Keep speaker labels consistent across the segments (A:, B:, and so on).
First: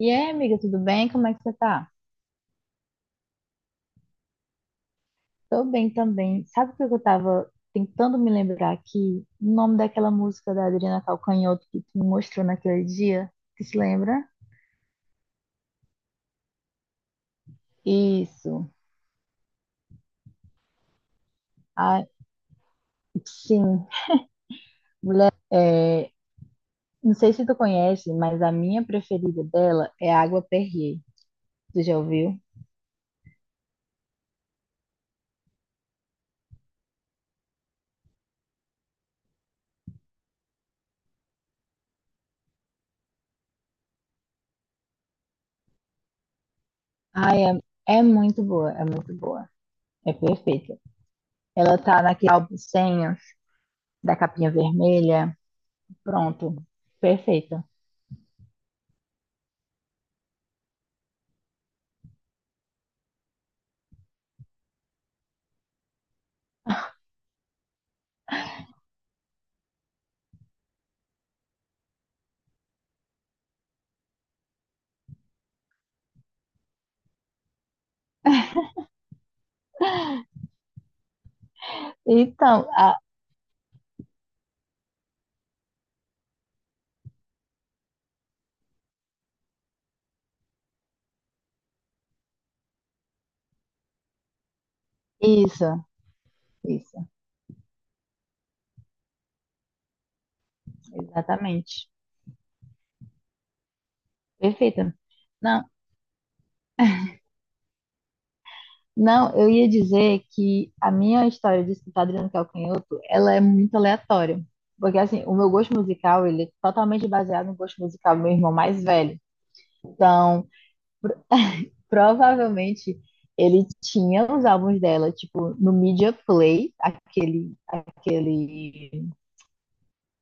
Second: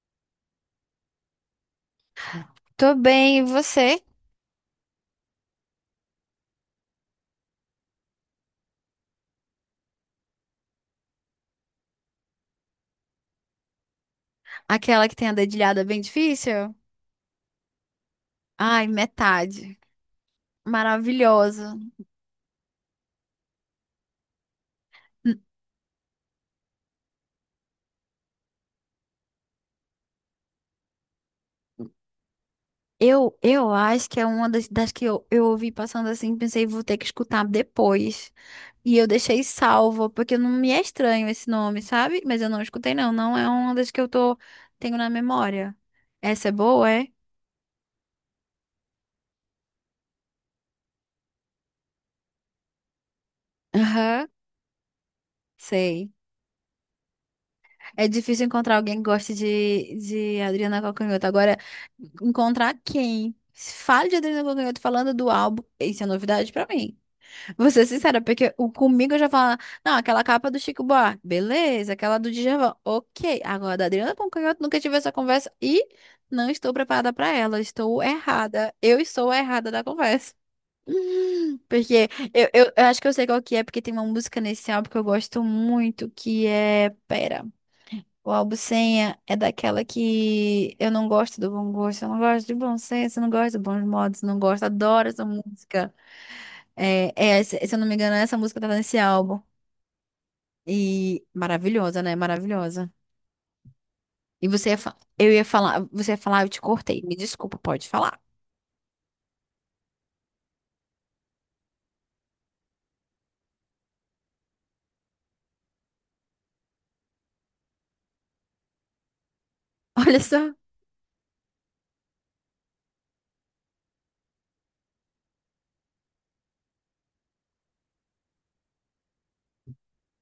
A: E aí, amiga, tudo bem? Como é que você tá?
B: Tô bem, e você?
A: Tô bem também. Sabe o que eu tava tentando me lembrar aqui? O nome daquela música da Adriana Calcanhoto que tu me mostrou naquele dia? Tu se lembra?
B: Aquela que tem a dedilhada bem difícil?
A: Isso.
B: Ai, metade. Maravilhosa.
A: Ah, sim. Mulher,
B: N-
A: é, não sei se tu conhece, mas a minha preferida dela é Água Perrier. Tu já ouviu?
B: eu acho que é uma das que eu ouvi passando assim, pensei, vou ter que escutar depois. E eu deixei salvo, porque não me é estranho esse nome, sabe? Mas eu não escutei, não. Não é uma das que eu tô, tenho na memória. Essa é boa, é?
A: Ai, é, é muito boa, é muito boa. É perfeita. Ela tá naquele álbum senha da
B: Aham,
A: capinha vermelha.
B: sei.
A: Pronto, perfeita.
B: É difícil encontrar alguém que goste de Adriana Calcanhoto. Agora, encontrar quem fale de Adriana Calcanhoto falando do álbum, isso é novidade pra mim. Vou ser sincera, porque o, comigo eu já falo, não, aquela capa do Chico Buarque, beleza, aquela do Djavan, ok. Agora, da Adriana Calcanhoto, nunca tive essa conversa e não estou preparada pra ela, estou errada. Eu estou errada da conversa. Porque eu,
A: Então,
B: eu, eu acho que eu sei qual que é, porque tem uma música nesse álbum que eu gosto muito, que é... Pera. O albucenha é daquela que eu não gosto do bom gosto, eu não gosto de bom senso, eu não gosto de bons modos, não gosto, adoro essa
A: Isso,
B: música.
A: isso,
B: É, se eu não me engano, essa música tá nesse álbum. E
A: exatamente.
B: maravilhosa, né? Maravilhosa. E você
A: Perfeita.
B: eu ia
A: Não,
B: falar, você ia falar, eu te cortei. Me desculpa, pode falar.
A: não, eu ia dizer que a minha história de escutar Adriano Calcanhoto, ela é muito aleatória. Porque, assim, o meu gosto musical, ele é totalmente baseado no gosto musical do meu irmão mais velho.
B: Olha
A: Então,
B: só.
A: provavelmente, ele tinha os álbuns dela, tipo, no Media Play,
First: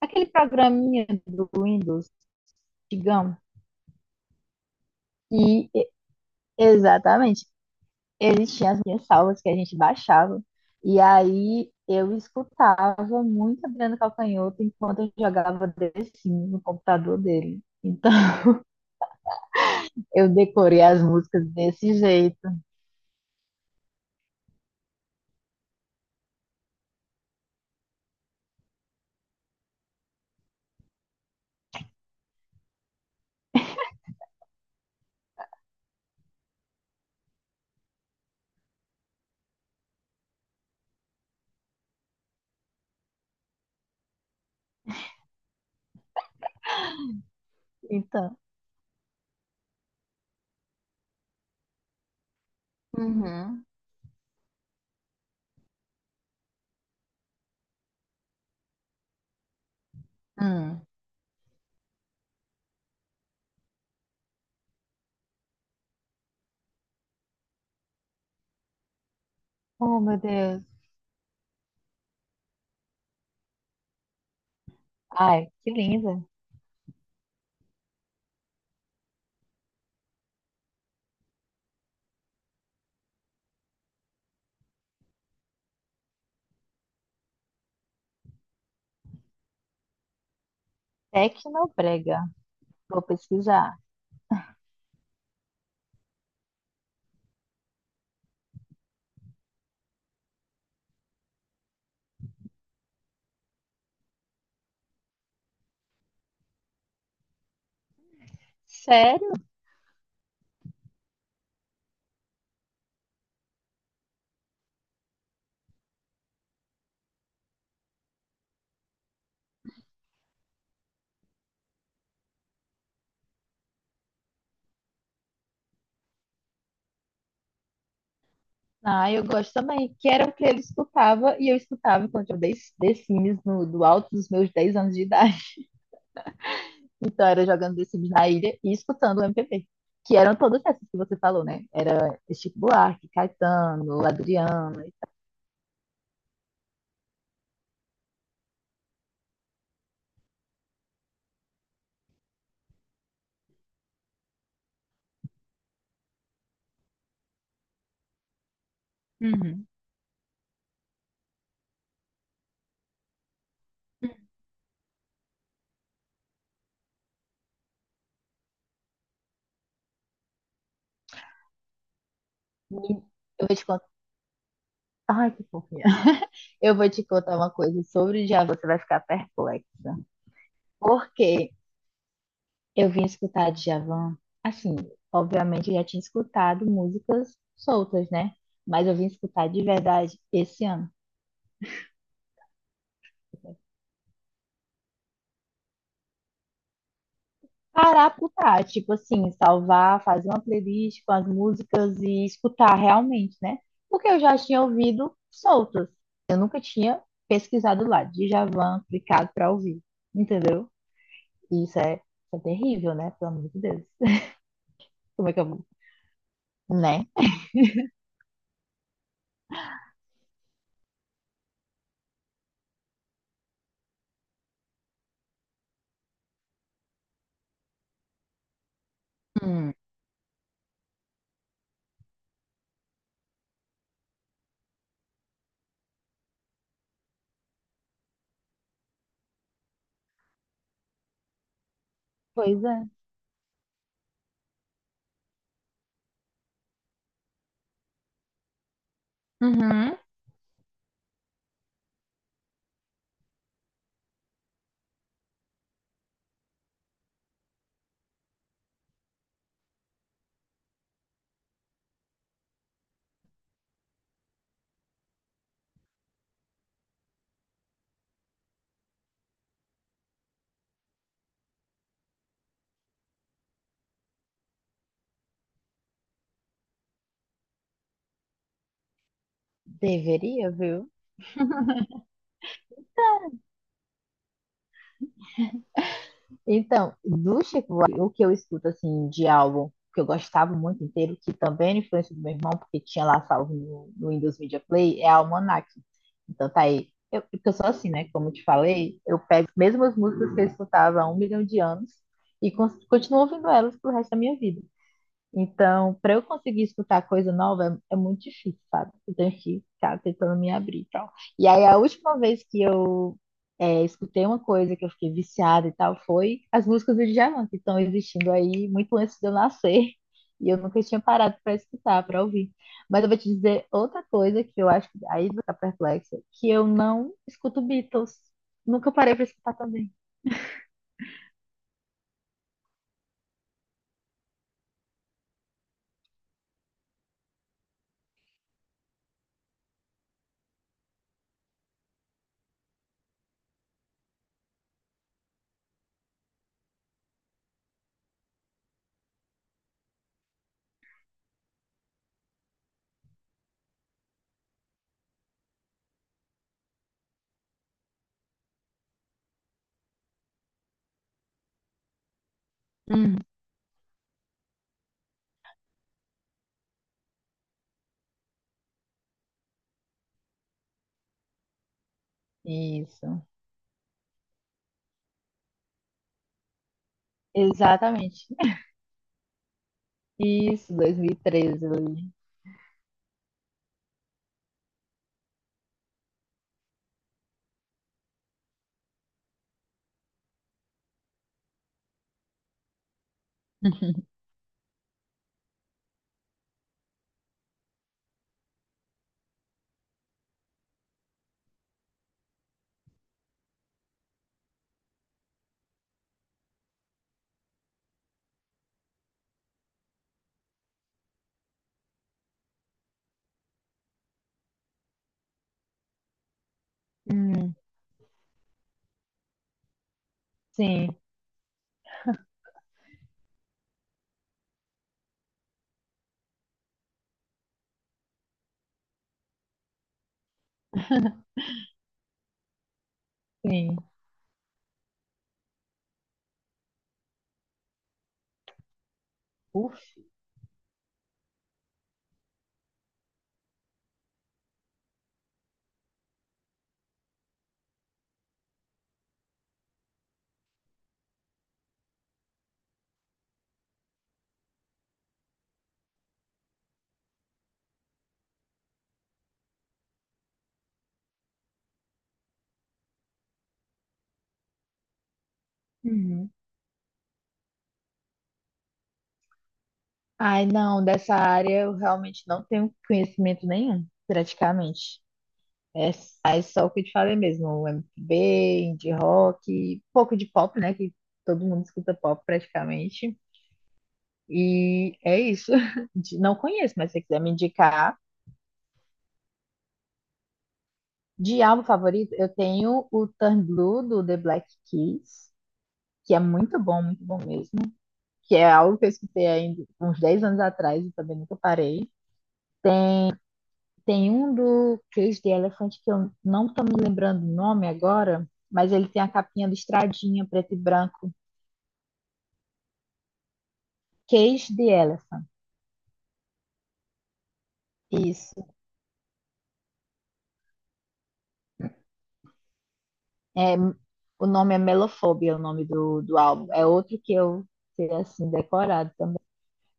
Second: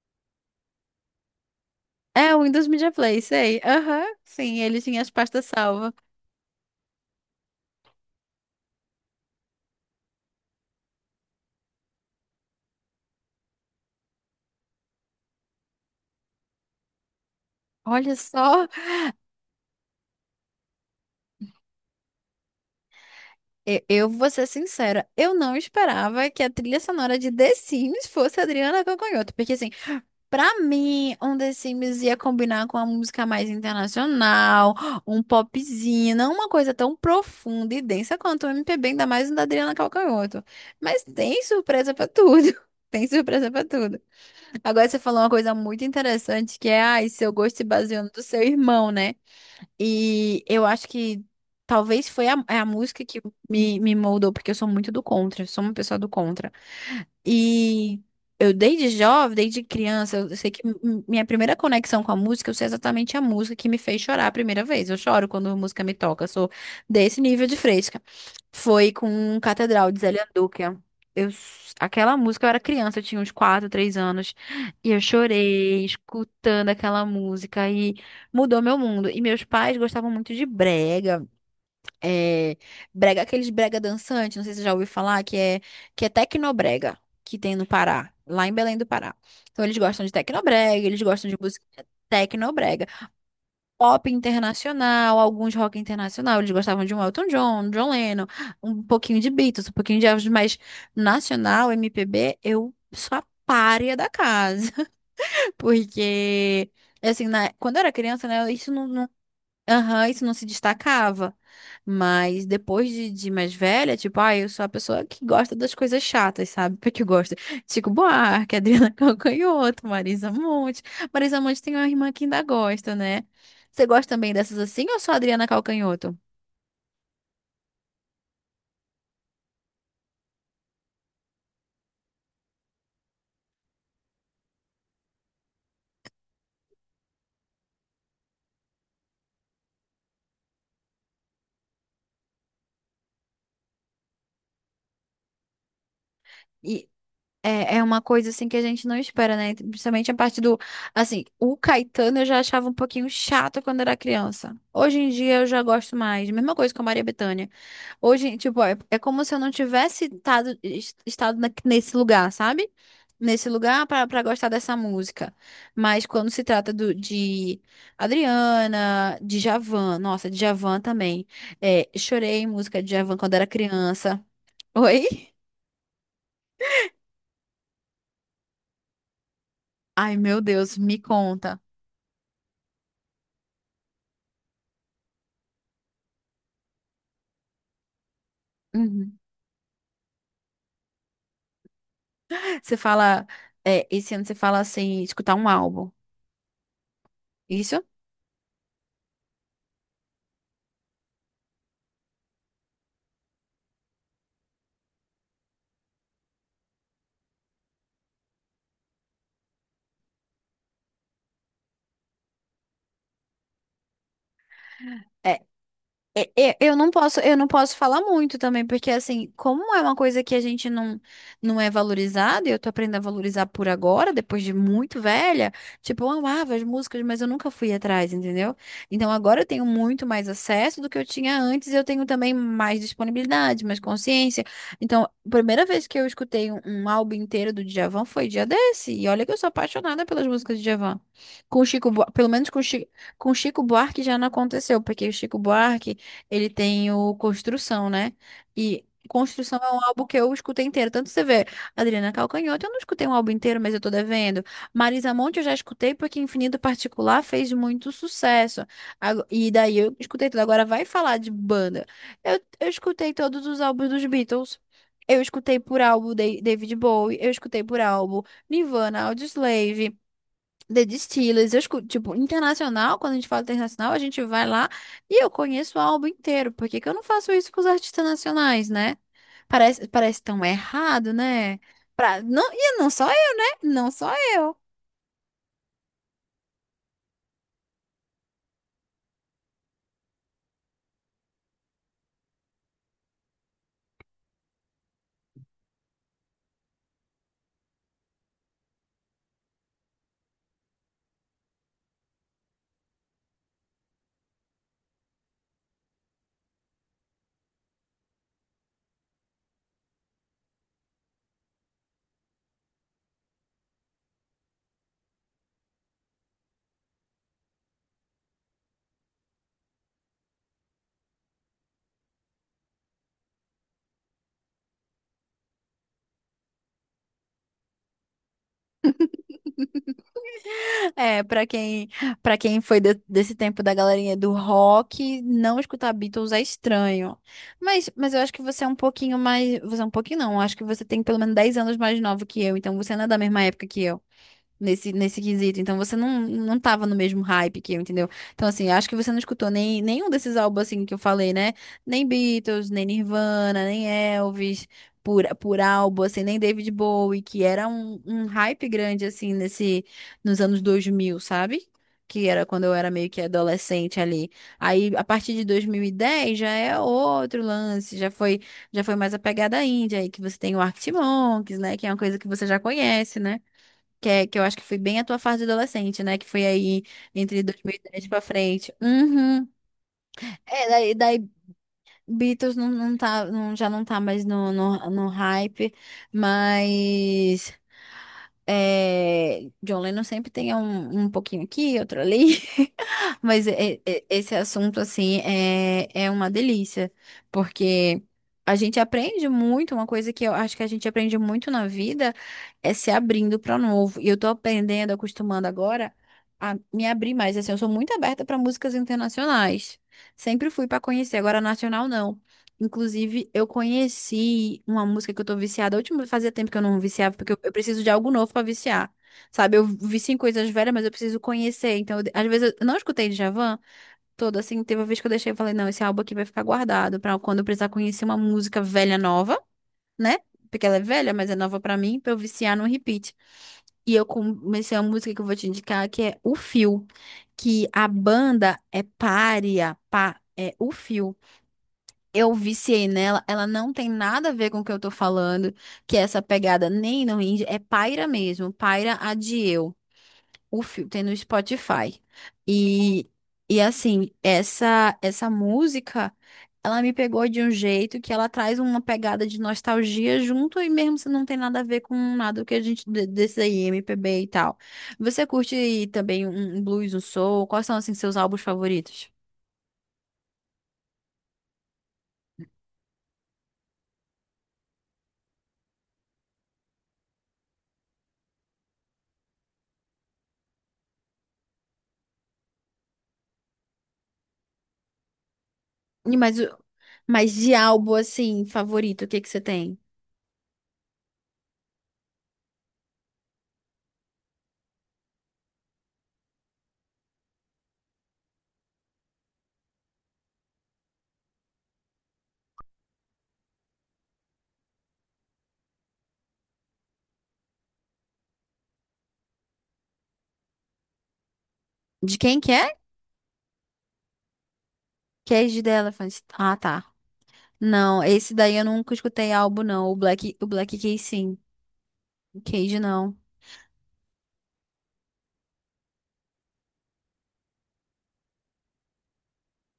A: aquele programinha do Windows,
B: É o Windows Media Play,
A: digamos.
B: sei. Aham, sim, ele tinha as pastas
A: E,
B: salvas.
A: exatamente. Existiam as minhas salvas que a gente baixava. E aí eu escutava muito Adriano Calcanhoto enquanto eu jogava The Sims no computador dele. Então
B: Olha só.
A: eu decorei as músicas desse jeito.
B: Eu vou ser sincera, eu não esperava que a trilha sonora de The Sims fosse Adriana Calcanhoto, porque assim, pra mim, um The Sims ia combinar com uma música mais internacional, um popzinho, não uma coisa tão profunda e densa quanto o MPB, ainda mais um da Adriana Calcanhoto. Mas tem surpresa pra tudo. Tem surpresa pra tudo. Agora você falou uma coisa muito interessante que é, ai, seu gosto se baseou no do
A: Então,
B: seu irmão, né? E eu acho que talvez foi a, é a música que
A: uhum.
B: me moldou, porque eu sou muito do contra, eu sou uma pessoa do contra. E eu desde jovem, desde criança, eu sei que
A: Hum.
B: minha primeira conexão com a música, eu sei exatamente a música que me fez chorar a primeira vez. Eu choro quando a música me toca, eu sou desse nível de fresca. Foi com Catedral
A: Oh,
B: de
A: meu
B: Zélia
A: Deus.
B: Duca. Aquela música, eu era criança, eu tinha uns 4 3 anos, e eu
A: Ai, que
B: chorei
A: linda.
B: escutando aquela música e mudou meu mundo. E meus pais gostavam muito de brega. É, brega, aqueles brega dançante, não sei se você já ouviu falar, que é tecnobrega, que tem no Pará, lá em Belém do Pará. Então eles gostam de tecnobrega, eles gostam de música
A: Tecnobrega.
B: tecnobrega,
A: Vou pesquisar.
B: pop internacional, alguns rock internacional, eles gostavam de um Elton John, um John Lennon, um pouquinho de Beatles, um pouquinho de Elvis, mas nacional, MPB, eu sou a pária da casa, porque... Assim, quando eu era criança, né,
A: Sério?
B: aham, isso não se destacava. Mas depois de mais velha, tipo, ah, eu sou a pessoa que gosta das coisas chatas, sabe? Porque eu gosto. Chico Buarque, Adriana Calcanhoto, Marisa Monte. Marisa Monte tem uma irmã que ainda gosta, né? Você gosta também dessas assim ou só Adriana Calcanhoto?
A: Ah, eu gosto também. Que era o que ele escutava e eu escutava enquanto eu dei The Sims no, do alto dos meus 10 anos de idade. Então era jogando The Sims na ilha e escutando o MPB. Que eram todas essas que você falou, né? Era Chico Buarque, Caetano, Adriano e tal.
B: É uma coisa assim que a gente não espera, né? Principalmente a parte do, assim, o Caetano eu já achava um pouquinho chato quando era criança. Hoje em dia eu já gosto mais. Mesma coisa com a Maria Bethânia. Hoje, tipo, é como se eu não
A: Uhum.
B: tivesse estado nesse lugar, sabe? Nesse lugar para gostar dessa música. Mas quando se trata do, de Adriana, Djavan, nossa, Djavan também. É, chorei em
A: E
B: música de Djavan quando era
A: eu vou te contar.
B: criança. Oi?
A: Ai, que fofinha. Eu vou te contar uma coisa sobre o Djavan, você vai ficar perplexa.
B: Ai, meu Deus, me
A: Porque
B: conta.
A: eu vim escutar Djavan, assim, obviamente eu já tinha escutado músicas soltas, né? Mas eu vim
B: Uhum.
A: escutar de verdade esse ano.
B: Você fala, é, esse ano você fala assim, escutar um álbum. Isso?
A: Parar pro tá, tipo assim, salvar, fazer uma playlist com as músicas e escutar realmente, né? Porque eu já tinha ouvido soltas. Eu nunca tinha pesquisado lá, Djavan, clicado pra ouvir, entendeu? E isso é, é terrível, né? Pelo amor de Deus. Como é
B: É,
A: que eu vou?
B: Eu não
A: Né?
B: posso, eu não posso falar muito também, porque assim, como é uma coisa que a gente não, não é valorizada, e eu tô aprendendo a valorizar por agora, depois de muito velha, tipo, eu amava as músicas, mas eu nunca fui atrás, entendeu? Então agora eu tenho
A: Hum.
B: muito mais acesso do que eu tinha antes, e eu tenho também mais disponibilidade, mais consciência. Então, a primeira vez que eu escutei um álbum inteiro do Djavan foi dia desse, e olha que eu sou apaixonada pelas músicas de Djavan. Com o Chico, Bua- pelo menos
A: Pois é.
B: Com o Chico Buarque já não aconteceu, porque o Chico Buarque ele tem o Construção, né? E Construção é um
A: Uhum.
B: álbum que eu escutei inteiro. Tanto você vê, Adriana Calcanhoto, eu não escutei um álbum inteiro, mas eu tô devendo. Marisa Monte eu já escutei porque Infinito Particular fez muito sucesso. E daí eu escutei tudo. Agora vai falar de banda. Eu escutei todos os álbuns dos Beatles. Eu escutei por álbum David Bowie, eu escutei por álbum Nirvana, Audioslave. The Distillers, eu escuto, tipo, internacional, quando a gente fala internacional, a gente vai lá e eu conheço o álbum inteiro. Por que que eu não faço isso com os artistas nacionais, né? Parece tão
A: Deveria, viu?
B: errado, né? Pra, não, e não só eu, né? Não só eu.
A: Então, do Chico Buarque, o que eu escuto assim de álbum que eu gostava muito inteiro, que também era influência do meu irmão, porque tinha lá salvo no Windows Media Play, é Almanac. Então tá aí. Eu, porque eu sou assim, né? Como eu te falei, eu pego as mesmas músicas que eu escutava há um milhão de anos e continuo ouvindo elas pro resto da minha vida. Então, para eu conseguir escutar coisa nova é, é muito difícil, sabe? Eu tenho que ficar tentando me abrir e tal. E aí, a última vez que eu é, escutei uma coisa que eu fiquei viciada e tal foi as músicas do Djavan, que estão existindo aí muito antes de eu nascer. E eu nunca tinha parado para escutar, para ouvir. Mas eu vou te dizer outra coisa que eu acho que aí vai ficar perplexa, que eu não escuto Beatles. Nunca parei para escutar também.
B: É, pra quem foi desse tempo da galerinha do rock, não escutar Beatles é estranho. Mas eu acho que você é um pouquinho mais, você é um pouquinho não, eu acho que você tem pelo menos 10 anos mais novo que eu, então você não é da mesma época que eu. Nesse quesito. Então você não, não tava no mesmo hype que eu, entendeu? Então, assim, acho que você não escutou nem, nenhum desses álbuns assim que eu falei, né? Nem Beatles, nem Nirvana, nem Elvis, por álbum, assim, nem David Bowie, que era um hype grande, assim, nesse, nos anos 2000, sabe? Que era quando eu era meio
A: Hum.
B: que adolescente ali. Aí, a partir de 2010 já é outro lance, já foi mais a pegada índia aí, que você tem o Arctic Monkeys, né? Que é uma coisa que você já conhece,
A: Isso,
B: né? Que eu acho que foi bem a tua fase adolescente, né? Que foi aí entre 2010 pra
A: exatamente.
B: frente. Uhum. É,
A: Isso,
B: daí, daí
A: 2013 ali.
B: Beatles já não tá mais no hype, mas é, John Lennon sempre tem um pouquinho aqui, outro ali, mas esse assunto, assim, é uma delícia, porque a gente aprende muito, uma coisa que eu acho que a gente aprende muito na vida é se abrindo para o novo, e eu tô aprendendo, acostumando agora a me abrir mais, assim, eu sou muito aberta para músicas internacionais, sempre fui para conhecer, agora nacional não. Inclusive, eu conheci uma música que eu tô viciada. A última fazia tempo que eu não viciava, porque eu
A: Hum,
B: preciso de algo novo pra viciar. Sabe, eu vicio em coisas velhas, mas eu
A: sim,
B: preciso conhecer. Então, eu às vezes eu não escutei Djavan todo, assim, teve uma vez que eu deixei e falei, não, esse álbum aqui vai ficar guardado pra quando eu precisar conhecer uma música velha nova, né? Porque ela é velha, mas é nova pra mim, pra eu viciar no repeat.
A: sim.
B: E eu comecei a música que eu vou te indicar, que é O Fio, que a banda é
A: Uf,
B: é O Fio. Eu viciei nela, ela não tem nada a ver com o que eu tô falando, que é essa pegada nem no indie, é Paira mesmo, Paira Adieu, o filme tem no Spotify. E, e assim, essa música, ela me pegou de um jeito que ela traz uma pegada de nostalgia junto e mesmo se não tem nada a ver com nada que a gente desse aí, MPB e tal. Você curte também
A: uhum.
B: um blues, um soul? Quais são assim seus álbuns favoritos?
A: Ai, não, dessa área eu realmente não tenho conhecimento nenhum, praticamente. É, é só o que eu te falei mesmo, MPB, indie rock, pouco de pop, né, que todo mundo escuta pop praticamente. E é isso.
B: E
A: De- Não
B: Mas, o-
A: conheço, mas se você quiser me
B: mas de álbum,
A: indicar.
B: assim, favorito, o que que você tem?
A: De álbum favorito, eu tenho o Turn Blue do The Black Keys, que é muito bom mesmo. Que é algo que eu escutei ainda uns 10 anos atrás e também nunca parei. Tem um do Cage the Elephant que eu não tô me lembrando o nome agora, mas ele tem a capinha listradinha, preto e branco.
B: De quem que é?
A: Cage the Elephant.
B: Cage The Elephant. Ah, tá. Não, esse
A: Isso.
B: daí eu nunca escutei álbum, não. O Black Keys, sim. O Cage, não.
A: O nome é Melofobia, é o nome do, do álbum. É outro que eu sei assim decorado.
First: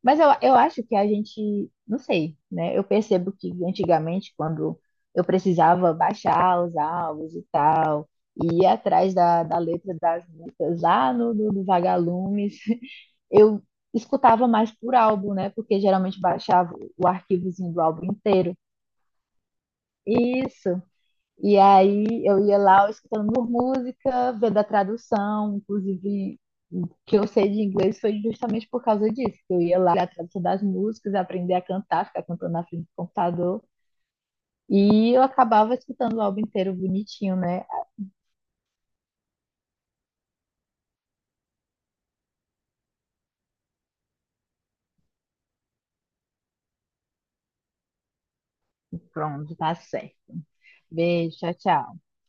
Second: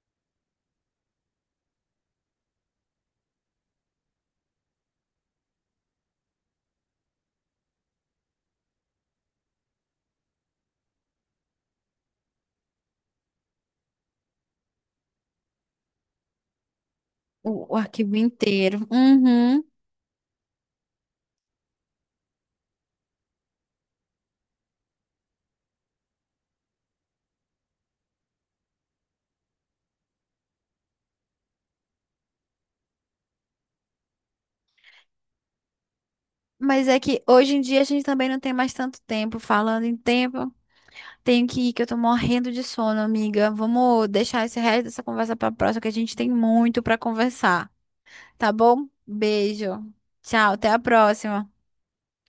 A: Mas eu acho que a gente, não sei, né? Eu percebo que antigamente, quando eu precisava baixar os álbuns e tal, e ir atrás da, da letra das músicas lá no Vagalumes, eu escutava mais por álbum, né? Porque geralmente baixava o arquivozinho
B: O
A: do álbum
B: arquivo
A: inteiro.
B: inteiro. Uhum.
A: Isso. E aí eu ia lá escutando por música, vendo a tradução, inclusive o que eu sei de inglês foi justamente por causa disso, que eu ia lá olhar a tradução das músicas, aprender a cantar, ficar cantando na frente do computador, e eu acabava escutando o álbum inteiro
B: Mas é que
A: bonitinho,
B: hoje em
A: né?
B: dia a gente também não tem mais tanto tempo. Falando em tempo, tenho que ir, que eu tô morrendo de sono, amiga. Vamos deixar esse resto dessa conversa pra próxima, que a gente tem muito pra conversar. Tá bom?
A: Pronto, tá
B: Beijo.
A: certo.
B: Tchau, até a
A: Beijo,
B: próxima.
A: tchau, tchau.